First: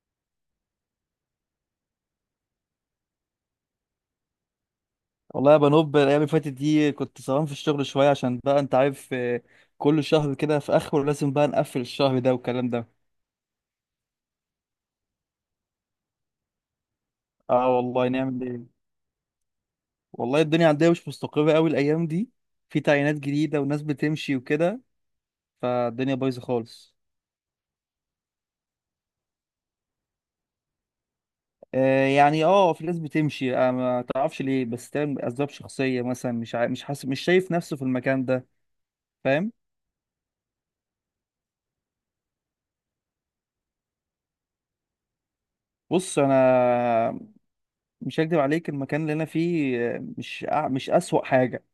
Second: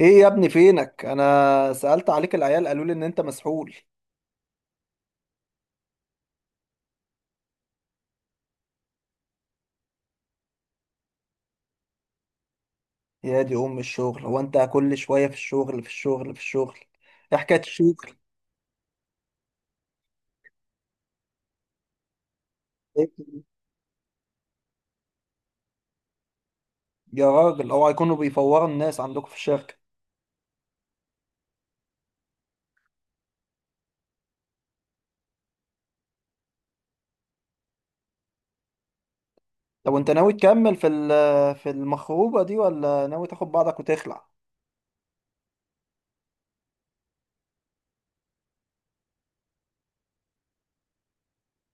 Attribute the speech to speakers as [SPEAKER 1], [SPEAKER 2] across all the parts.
[SPEAKER 1] ايه يا ابني فينك، انا سألت عليك العيال قالوا لي ان انت مسحول.
[SPEAKER 2] والله يا بنوب الايام اللي فاتت دي كنت سهران في الشغل شويه عشان بقى انت عارف. كل شهر كده في اخره لازم بقى نقفل الشهر ده والكلام ده.
[SPEAKER 1] يا دي ام الشغل، هو انت كل شوية في الشغل في الشغل في الشغل؟ ايه حكاية
[SPEAKER 2] اه والله
[SPEAKER 1] الشغل؟
[SPEAKER 2] نعمل ايه. والله الدنيا عندنا مش مستقره قوي الايام دي. في
[SPEAKER 1] إيه؟
[SPEAKER 2] تعيينات جديده وناس بتمشي وكده. فالدنيا بايظه خالص.
[SPEAKER 1] يا راجل اوعى يكونوا بيفوروا الناس عندكم في الشركة.
[SPEAKER 2] يعني في ناس بتمشي. ما تعرفش ليه، بس تم اسباب شخصيه مثلا. مش حاسس، مش شايف نفسه في المكان ده، فاهم.
[SPEAKER 1] طب وانت ناوي تكمل في المخروبة دي ولا ناوي تاخد بعضك وتخلع؟
[SPEAKER 2] بص انا مش هكدب عليك، المكان اللي انا فيه، مش اسوأ حاجه،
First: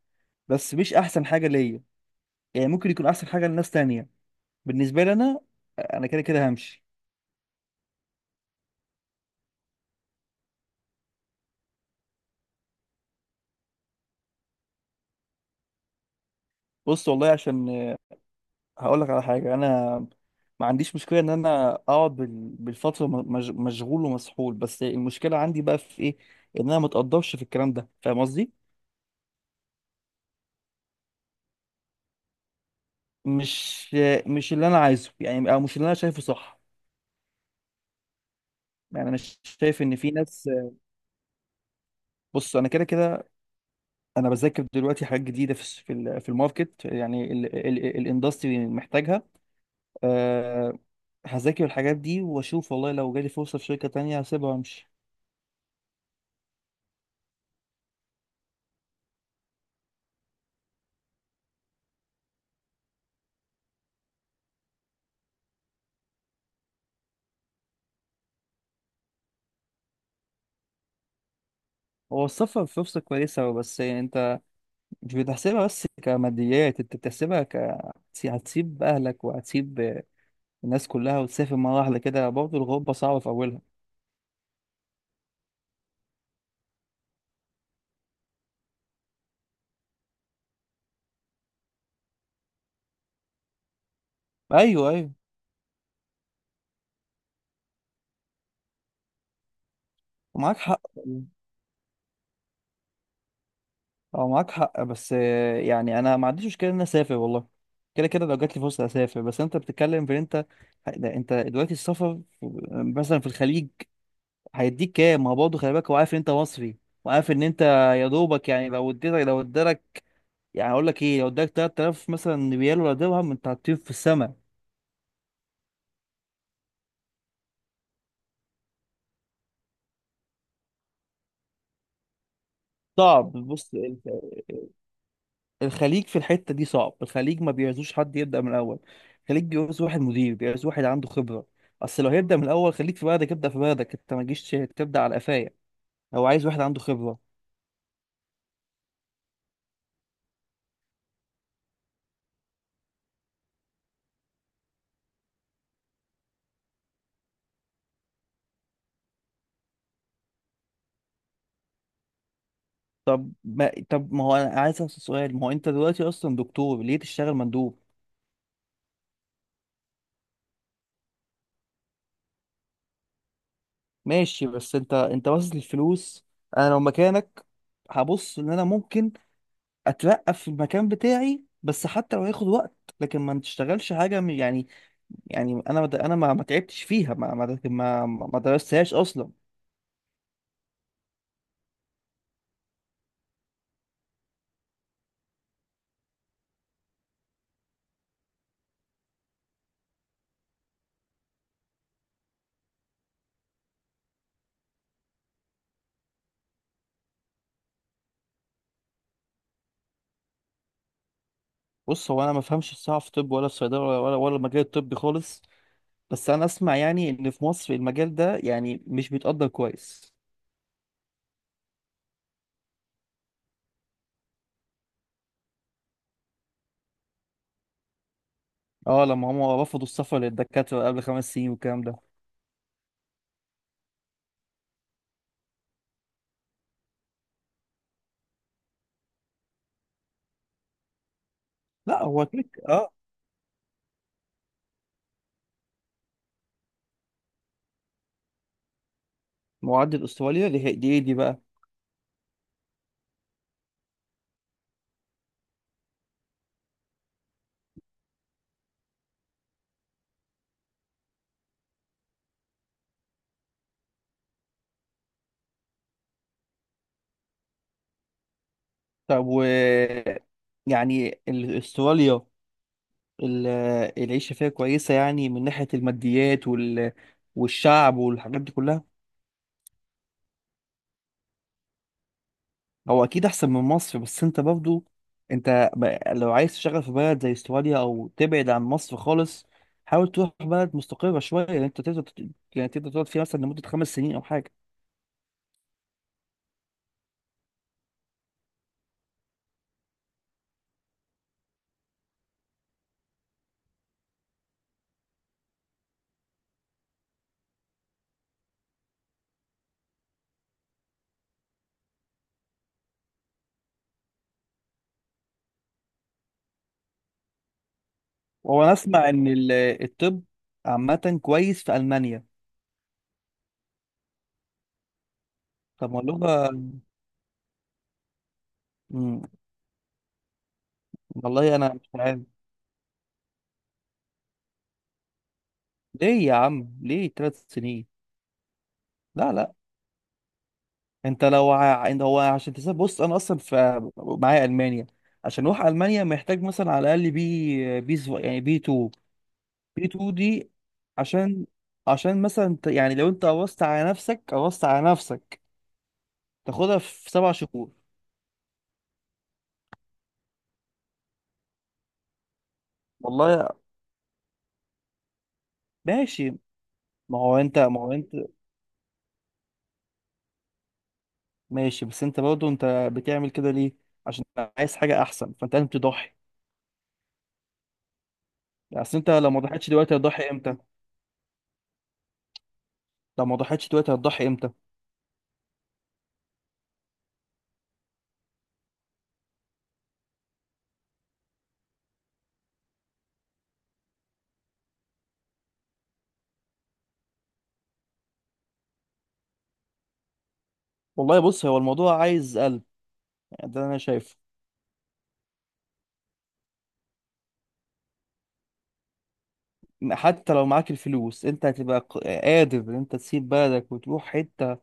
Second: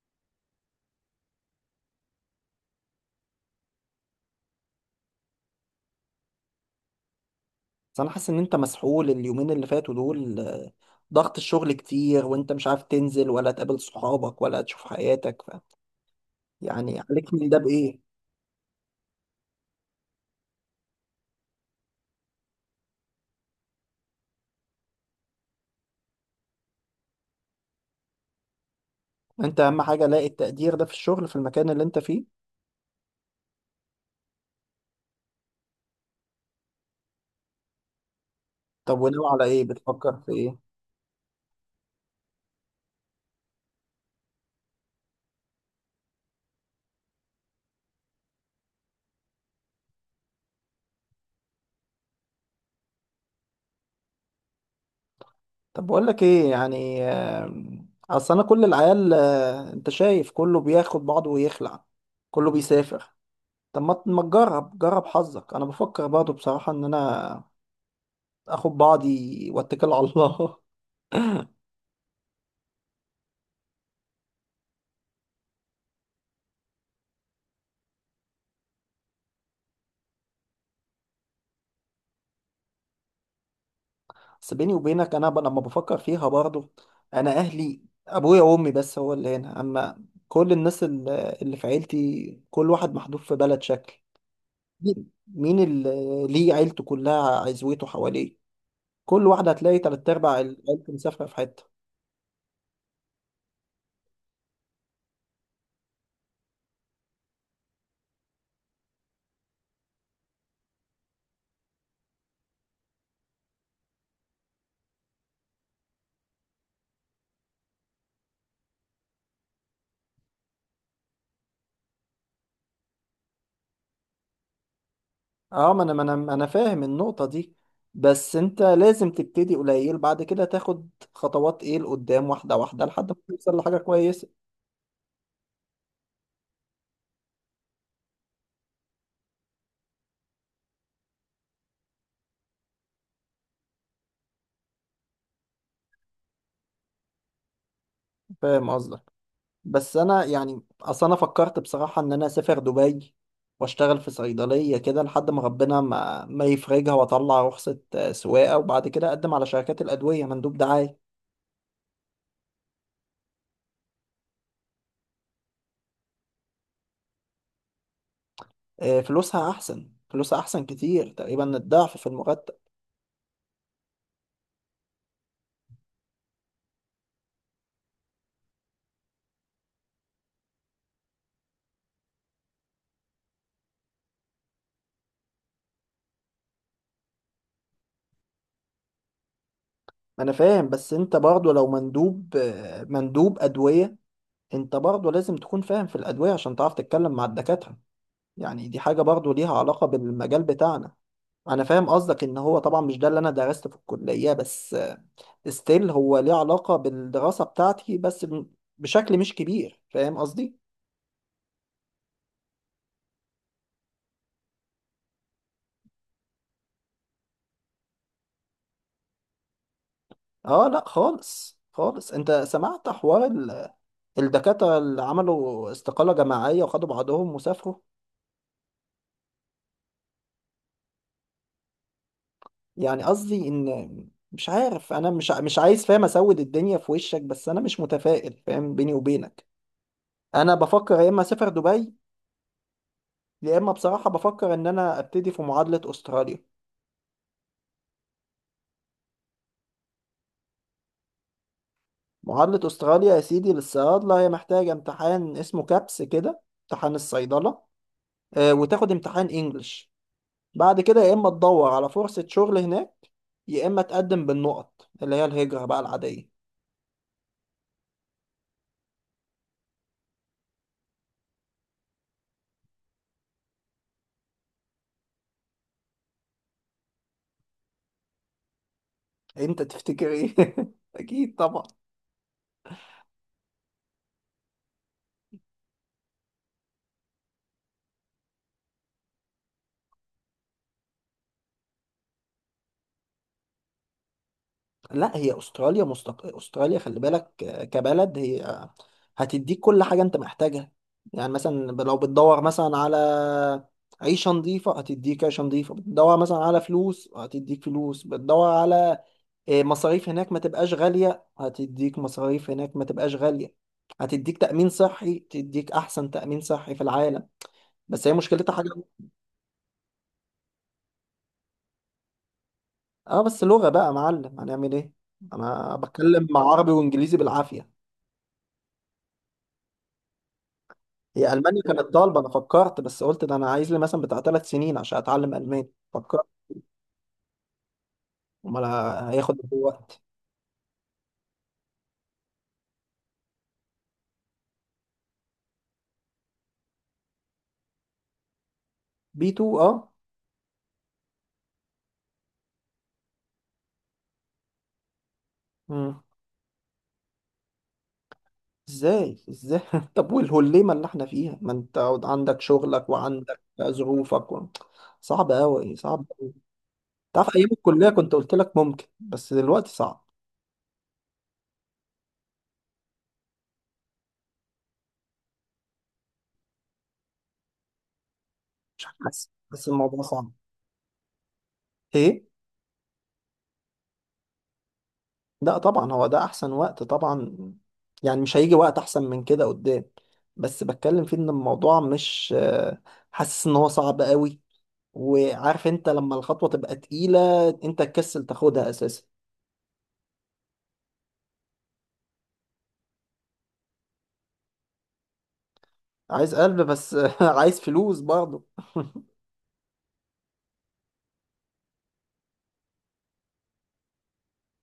[SPEAKER 2] بس مش احسن حاجه ليا. يعني ممكن يكون احسن حاجه لناس تانية، بالنسبه لي انا، انا كده كده همشي.
[SPEAKER 1] بس انا حاسس ان انت مسحول اليومين اللي فاتوا دول، ضغط الشغل كتير وانت مش عارف تنزل ولا تقابل صحابك ولا تشوف حياتك. يعني
[SPEAKER 2] بص والله،
[SPEAKER 1] عليك من ده
[SPEAKER 2] عشان
[SPEAKER 1] بايه؟
[SPEAKER 2] هقول لك على حاجه، انا ما عنديش مشكله ان انا اقعد بالفتره مشغول ومسحول، بس المشكله عندي بقى في ايه؟ ان انا ما اتقدرش في الكلام ده، فاهم قصدي.
[SPEAKER 1] انت اهم حاجه لاقي التقدير ده في الشغل في المكان اللي انت فيه.
[SPEAKER 2] مش مش اللي انا عايزه، يعني او مش اللي انا شايفه صح.
[SPEAKER 1] طب
[SPEAKER 2] يعني انا
[SPEAKER 1] وناوي على ايه،
[SPEAKER 2] شايف ان في
[SPEAKER 1] بتفكر في
[SPEAKER 2] ناس.
[SPEAKER 1] ايه؟
[SPEAKER 2] بص انا كده كده، انا بذاكر دلوقتي حاجات جديده في الماركت، يعني الاندستري محتاجها. آه، هذاكر الحاجات دي واشوف، والله لو جالي فرصة في شركة تانية هسيبها وامشي.
[SPEAKER 1] طب بقول لك ايه، يعني اصل انا كل العيال، انت شايف كله بياخد بعضه ويخلع، كله بيسافر. طب ما تجرب، جرب حظك، انا بفكر برضه بصراحه ان انا اخد بعضي واتكل على الله.
[SPEAKER 2] هو السفر فرصة كويسة، بس انت مش بتحسبها بس كماديات، انت بتحسبها ك... هتسيب اهلك وهتسيب الناس كلها وتسافر مرة واحدة كده، برضه الغربة صعبة في اولها.
[SPEAKER 1] بس بيني وبينك انا لما بفكر فيها برضه، انا اهلي ابويا وامي بس هو اللي هنا، اما كل الناس اللي في عيلتي كل واحد محدود في بلد شكل.
[SPEAKER 2] ايوه،
[SPEAKER 1] مين
[SPEAKER 2] ايوه،
[SPEAKER 1] مين اللي ليه عيلته كلها عزوته حواليه؟ كل واحدة هتلاقي تلات أرباع
[SPEAKER 2] معاك حق.
[SPEAKER 1] عيلته مسافرة في حتة.
[SPEAKER 2] اه معاك حق، بس يعني انا ما عنديش مشكلة ان انا اسافر، والله كده كده لو جات لي فرصة اسافر. بس انت بتتكلم في إن انت، لا، انت دلوقتي السفر مثلا في الخليج هيديك كام؟ ما هو برضه خلي بالك، هو عارف ان انت مصري، وعارف ان انت يا دوبك، يعني لو ادالك، يعني هقول لك ايه، لو اداك 3000 مثلا ريال ولا درهم، انت هتطير في السماء.
[SPEAKER 1] اه، ما انا ما انا ما أنا فاهم النقطة دي، بس انت لازم تبتدي قليل بعد كده تاخد خطوات ايه لقدام، واحدة واحدة، لحد ما
[SPEAKER 2] صعب،
[SPEAKER 1] توصل
[SPEAKER 2] بص
[SPEAKER 1] لحاجة كويسة.
[SPEAKER 2] الخليج في الحته دي صعب. الخليج ما بيعزوش حد يبدا من الاول، الخليج بيعوز واحد مدير، بيعوز واحد عنده خبره. اصل لو هيبدا من الاول، خليك في بلدك، ابدا في بلدك، انت ما تجيش تبدا على قفايا. هو عايز واحد عنده خبره.
[SPEAKER 1] فاهم قصدك، بس انا يعني اصل انا فكرت بصراحة ان انا اسافر دبي واشتغل في صيدلية كده لحد ما ربنا ما يفرجها واطلع رخصة سواقة، وبعد كده اقدم على شركات الأدوية مندوب دعاية.
[SPEAKER 2] طب ما هو، انا عايز اسال سؤال، ما هو انت دلوقتي اصلا دكتور، ليه تشتغل مندوب؟
[SPEAKER 1] فلوسها احسن، فلوسها احسن كتير، تقريبا الضعف في المرتب.
[SPEAKER 2] ماشي بس انت باصص للفلوس. انا لو مكانك هبص ان انا ممكن اترقى في المكان بتاعي، بس حتى لو هياخد وقت. لكن ما تشتغلش حاجه يعني، يعني انا ما تعبتش فيها، ما ما درستهاش اصلا.
[SPEAKER 1] انا فاهم، بس انت برضه لو مندوب، مندوب ادوية، انت برضه لازم تكون فاهم في الادوية عشان تعرف تتكلم مع الدكاترة. يعني دي حاجة برضه ليها علاقة بالمجال بتاعنا. انا فاهم قصدك ان هو طبعا مش ده اللي انا درسته في الكلية، بس ستيل هو ليه علاقة بالدراسة بتاعتي، بس بشكل مش كبير، فاهم قصدي.
[SPEAKER 2] بص هو انا ما فهمش الصراحه في طب ولا في صيدله ولا المجال الطبي خالص، بس انا اسمع يعني ان في مصر المجال ده يعني مش بيتقدر كويس.
[SPEAKER 1] اه لا خالص خالص، انت سمعت حوار الدكاترة اللي عملوا استقالة جماعية وخدوا بعضهم وسافروا.
[SPEAKER 2] اه، لما هم رفضوا السفر للدكاتره قبل 5 سنين والكلام ده.
[SPEAKER 1] يعني قصدي إن مش عارف، أنا مش عايز فاهم أسود الدنيا في وشك، بس أنا مش متفائل، فاهم، بيني وبينك أنا بفكر يا إما أسافر دبي،
[SPEAKER 2] لا هو كليك، اه.
[SPEAKER 1] يا إما بصراحة بفكر إن أنا أبتدي في معادلة أستراليا.
[SPEAKER 2] معدل استراليا دي إيه دي بقى؟
[SPEAKER 1] معادلة أستراليا يا سيدي للصيادلة، هي محتاجة امتحان اسمه كابس كده، امتحان الصيدلة، وتاخد امتحان إنجلش، بعد كده يا إما تدور على فرصة شغل هناك، يا إما تقدم بالنقط اللي هي الهجرة بقى العادية.
[SPEAKER 2] طب و... يعني استراليا، ال- العيشة فيها كويسة يعني، من ناحية الماديات وال... والشعب والحاجات دي كلها.
[SPEAKER 1] انت تفتكر ايه؟ اكيد طبعا.
[SPEAKER 2] هو أكيد أحسن من مصر، بس أنت برضو، أنت لو عايز تشتغل في بلد زي استراليا أو تبعد عن مصر خالص، حاول تروح بلد مستقرة شوية، يعني أنت تقدر يعني تقدر تقعد فيها مثلا لمدة 5 سنين أو حاجة.
[SPEAKER 1] لا، هي استراليا. استراليا خلي بالك، كبلد هي، هتديك كل حاجه انت محتاجها. يعني مثلا لو بتدور مثلا على عيشه نظيفه هتديك عيشه نظيفه، بتدور مثلا على فلوس هتديك فلوس، بتدور على، مصاريف هناك ما تبقاش غاليه هتديك مصاريف هناك ما تبقاش غاليه، هتديك تأمين صحي، تديك أحسن تأمين صحي في العالم. بس هي مشكلتها حاجة.
[SPEAKER 2] وأنا أسمع إن الطب عامة كويس في ألمانيا.
[SPEAKER 1] اه بس لغة بقى يا معلم، هنعمل ايه، انا
[SPEAKER 2] طب ما
[SPEAKER 1] بتكلم مع
[SPEAKER 2] اللغة.
[SPEAKER 1] عربي وانجليزي بالعافية.
[SPEAKER 2] مم،
[SPEAKER 1] هي
[SPEAKER 2] والله
[SPEAKER 1] المانيا
[SPEAKER 2] أنا
[SPEAKER 1] كانت
[SPEAKER 2] مش
[SPEAKER 1] طالبة،
[SPEAKER 2] عارف.
[SPEAKER 1] انا فكرت بس قلت ده انا عايز لي مثلا بتاع 3 سنين عشان اتعلم الماني، فكرت.
[SPEAKER 2] ليه يا عم؟ ليه 3 سنين؟
[SPEAKER 1] امال،
[SPEAKER 2] لا
[SPEAKER 1] هياخد قد
[SPEAKER 2] لا،
[SPEAKER 1] إيه وقت؟
[SPEAKER 2] انت، هو عشان تسافر، بص انا اصلا في معايا المانيا. عشان اروح المانيا محتاج مثلا على الاقل يعني بي 2
[SPEAKER 1] بي 2،
[SPEAKER 2] بي
[SPEAKER 1] اه.
[SPEAKER 2] 2 دي عشان، عشان مثلا يعني لو انت قوصت على نفسك، قوصت على نفسك
[SPEAKER 1] مم.
[SPEAKER 2] تاخدها في 7 شهور.
[SPEAKER 1] ازاي ازاي؟ طب والهليمة اللي احنا فيها، ما انت عندك شغلك وعندك
[SPEAKER 2] والله
[SPEAKER 1] ظروفك. صعب قوي، صعب أوي.
[SPEAKER 2] ماشي. ما
[SPEAKER 1] تعرف
[SPEAKER 2] هو
[SPEAKER 1] ايام
[SPEAKER 2] انت ما
[SPEAKER 1] الكلية
[SPEAKER 2] هو انت
[SPEAKER 1] كنت قلت لك ممكن، بس دلوقتي صعب.
[SPEAKER 2] ماشي بس انت برضه، انت بتعمل كده ليه؟ عشان عايز حاجه احسن، فانت لازم تضحي. يعني
[SPEAKER 1] مش
[SPEAKER 2] اصل انت
[SPEAKER 1] حاسس
[SPEAKER 2] لو ما
[SPEAKER 1] حاسس
[SPEAKER 2] ضحيتش دلوقتي
[SPEAKER 1] الموضوع
[SPEAKER 2] هتضحي
[SPEAKER 1] صعب.
[SPEAKER 2] امتى؟
[SPEAKER 1] ايه؟
[SPEAKER 2] لو ما ضحيتش دلوقتي هتضحي امتى؟
[SPEAKER 1] لا طبعا، هو ده احسن وقت طبعا، يعني مش هيجي وقت احسن من كده قدام، بس بتكلم فيه ان الموضوع مش، حاسس ان هو صعب قوي، وعارف انت لما الخطوة تبقى تقيلة انت تكسل تاخدها اساسا.
[SPEAKER 2] والله بص، هو الموضوع عايز قلب، يعني ده انا شايفه.
[SPEAKER 1] عايز قلب، بس عايز فلوس برضه.
[SPEAKER 2] حتى لو معاك الفلوس، انت هتبقى قادر ان انت تسيب بلدك وتروح حته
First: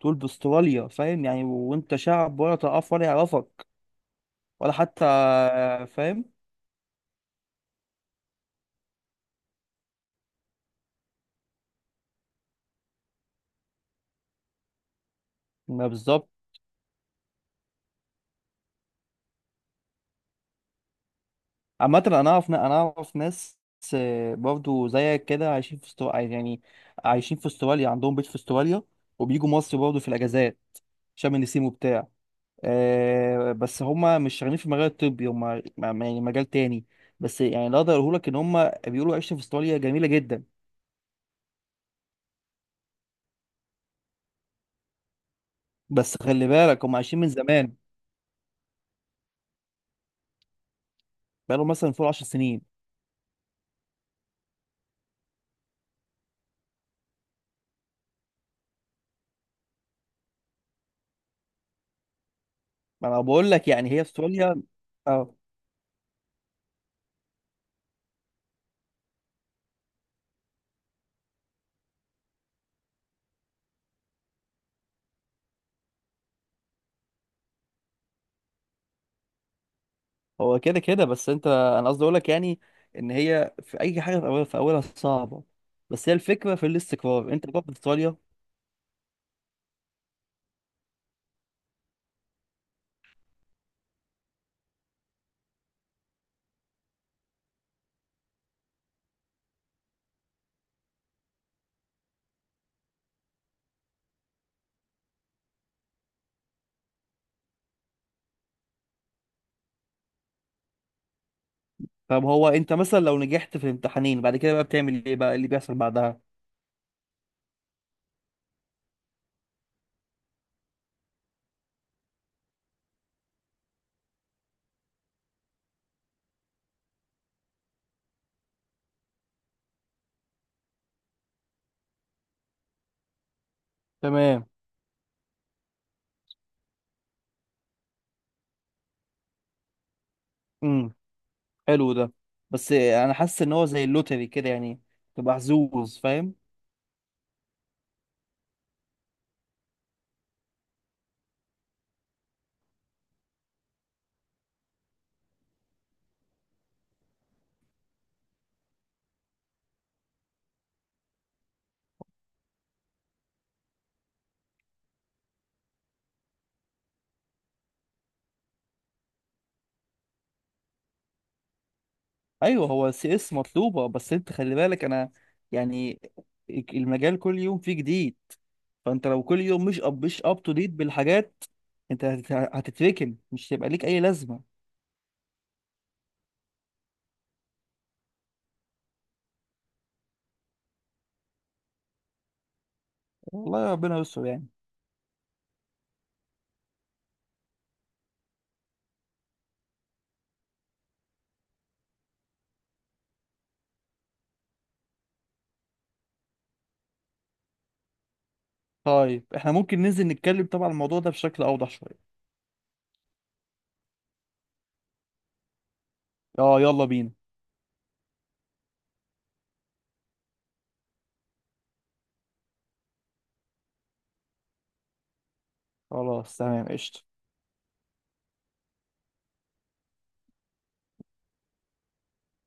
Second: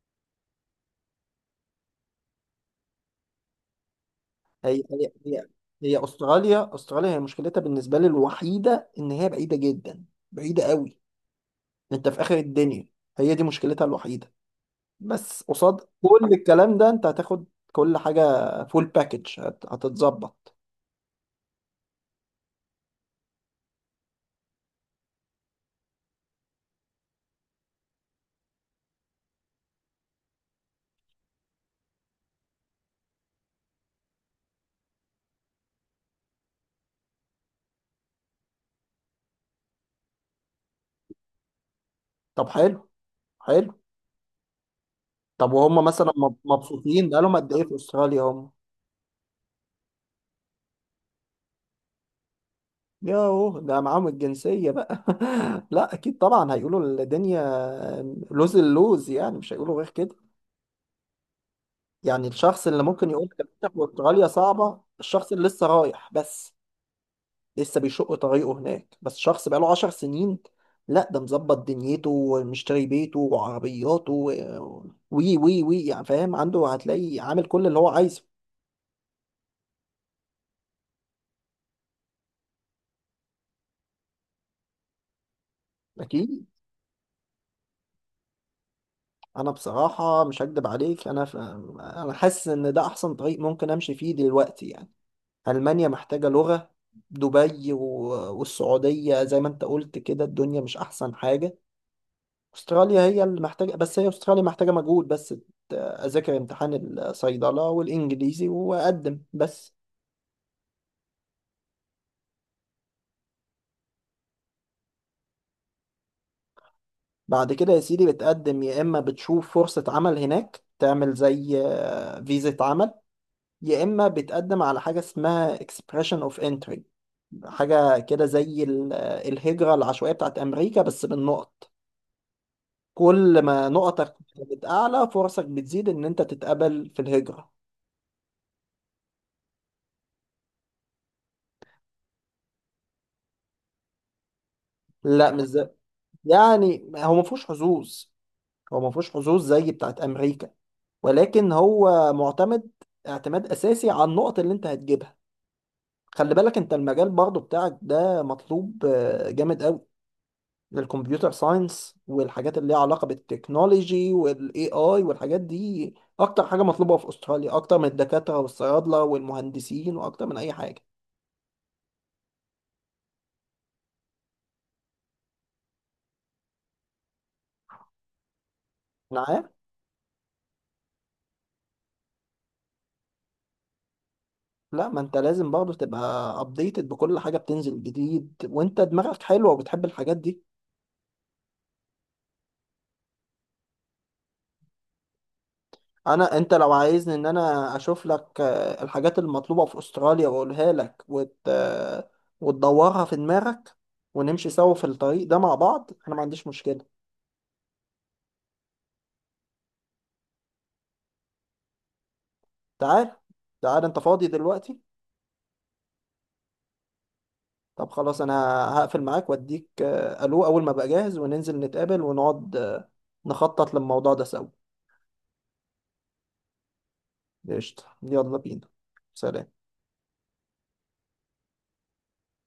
[SPEAKER 2] تقول باستراليا، فاهم يعني؟ وانت شعب ولا تعرف ولا يعرفك ولا
[SPEAKER 1] هي
[SPEAKER 2] حتى،
[SPEAKER 1] هي هي، هي
[SPEAKER 2] فاهم.
[SPEAKER 1] استراليا، استراليا هي مشكلتها بالنسبة لي الوحيدة ان هي بعيدة جدا، بعيدة قوي، انت في اخر الدنيا، هي دي مشكلتها الوحيدة. بس قصاد
[SPEAKER 2] ما
[SPEAKER 1] كل
[SPEAKER 2] بالظبط.
[SPEAKER 1] الكلام ده انت هتاخد كل حاجة، فول باكج هتتظبط.
[SPEAKER 2] عامه انا اعرف ناس، برضو زيك كده، عايشين في استراليا يعني، عايشين في استراليا، عندهم بيت في استراليا، وبيجوا مصر برضو في الاجازات، شم النسيم وبتاع. بس هما مش شغالين في المجال الطبي، هما يعني مجال تاني. بس يعني اللي اقدر اقوله لك، ان هما بيقولوا عيشة في استراليا جميلة جدا.
[SPEAKER 1] طب حلو، حلو. طب وهم مثلا
[SPEAKER 2] بس خلي بالك هما
[SPEAKER 1] مبسوطين
[SPEAKER 2] عايشين من
[SPEAKER 1] بقالهم قد ايه في
[SPEAKER 2] زمان،
[SPEAKER 1] استراليا هم؟
[SPEAKER 2] بقالهم مثلا فوق 10 سنين.
[SPEAKER 1] ياهو ده معاهم الجنسية بقى. لا اكيد طبعا هيقولوا الدنيا لوز اللوز، يعني مش هيقولوا غير كده. يعني الشخص اللي
[SPEAKER 2] ما
[SPEAKER 1] ممكن
[SPEAKER 2] انا
[SPEAKER 1] يقول لك إن
[SPEAKER 2] بقول لك،
[SPEAKER 1] أنت في
[SPEAKER 2] يعني هي
[SPEAKER 1] استراليا
[SPEAKER 2] استراليا،
[SPEAKER 1] صعبة، الشخص
[SPEAKER 2] اه.
[SPEAKER 1] اللي لسه رايح بس، لسه بيشق طريقه هناك. بس شخص بقاله 10 سنين، لا ده مظبط دنيته ومشتري بيته وعربياته وي وي وي، يعني فاهم، عنده هتلاقي عامل كل اللي هو عايزه،
[SPEAKER 2] هو كده كده، بس انت، انا قصدي اقول لك يعني، ان هي في اي حاجة في اولها في اولها صعبة، بس هي
[SPEAKER 1] اكيد.
[SPEAKER 2] الفكرة في الاستقرار انت بقى في استراليا.
[SPEAKER 1] انا بصراحة مش هكدب عليك، انا. انا حاسس ان ده احسن طريق ممكن امشي فيه دلوقتي يعني. المانيا محتاجة لغة، دبي، والسعودية زي ما انت قلت كده الدنيا مش احسن حاجة. استراليا هي اللي محتاجه، بس هي استراليا محتاجه مجهود بس، اذاكر امتحان الصيدله والانجليزي واقدم بس.
[SPEAKER 2] طب هو انت مثلا لو نجحت في الامتحانين بعد كده بقى، بتعمل ايه بقى اللي بيحصل بعدها؟
[SPEAKER 1] بعد كده يا سيدي بتقدم يا اما بتشوف فرصه عمل هناك تعمل زي، فيزا عمل، يا اما بتقدم على حاجه اسمها expression of entry، حاجه كده زي الهجره العشوائيه بتاعت امريكا، بس بالنقط، كل ما نقطك
[SPEAKER 2] تمام،
[SPEAKER 1] كانت اعلى فرصك بتزيد ان انت تتقبل في الهجره.
[SPEAKER 2] حلو ده، بس انا حاسس ان هو زي اللوتري كده يعني،
[SPEAKER 1] لا
[SPEAKER 2] تبقى
[SPEAKER 1] مش زي-
[SPEAKER 2] حظوظ، فاهم.
[SPEAKER 1] يعني هو ما فيهوش حظوظ، هو ما فيهوش حظوظ زي بتاعت امريكا، ولكن هو معتمد اعتماد اساسي على النقط اللي انت هتجيبها. خلي بالك انت المجال برضو بتاعك ده مطلوب، جامد قوي، للكمبيوتر ساينس والحاجات اللي ليها علاقة بالتكنولوجي والاي اي والحاجات دي، اكتر حاجة مطلوبة في استراليا، اكتر من الدكاترة والصيادلة والمهندسين واكتر من اي حاجة.
[SPEAKER 2] ايوه هو سي اس مطلوبه، بس انت خلي بالك انا، يعني المجال كل يوم فيه جديد، فانت لو كل
[SPEAKER 1] معايا.
[SPEAKER 2] يوم مش مش اب تو ديت بالحاجات، انت هتتركن، مش هيبقى ليك اي لازمه.
[SPEAKER 1] لا ما انت لازم برضو تبقى ابديتد بكل حاجة بتنزل جديد، وانت دماغك حلوة وبتحب الحاجات دي.
[SPEAKER 2] والله ربنا يستر يعني.
[SPEAKER 1] انا، انت لو عايزني ان انا اشوف لك، الحاجات المطلوبة في استراليا واقولها لك وت... آه، وتدورها في دماغك ونمشي سوا في الطريق ده مع بعض، انا ما عنديش مشكلة.
[SPEAKER 2] طيب احنا ممكن ننزل نتكلم طبعا الموضوع ده بشكل اوضح شويه.
[SPEAKER 1] تعال، تعال انت فاضي دلوقتي؟
[SPEAKER 2] اه يلا بينا.
[SPEAKER 1] طب خلاص، انا هقفل معاك واديك، الو اول ما ابقى جاهز، وننزل نتقابل ونقعد، نخطط للموضوع ده سوا.
[SPEAKER 2] خلاص، تمام، قشطه.
[SPEAKER 1] قشطة، يلا بينا. سلام.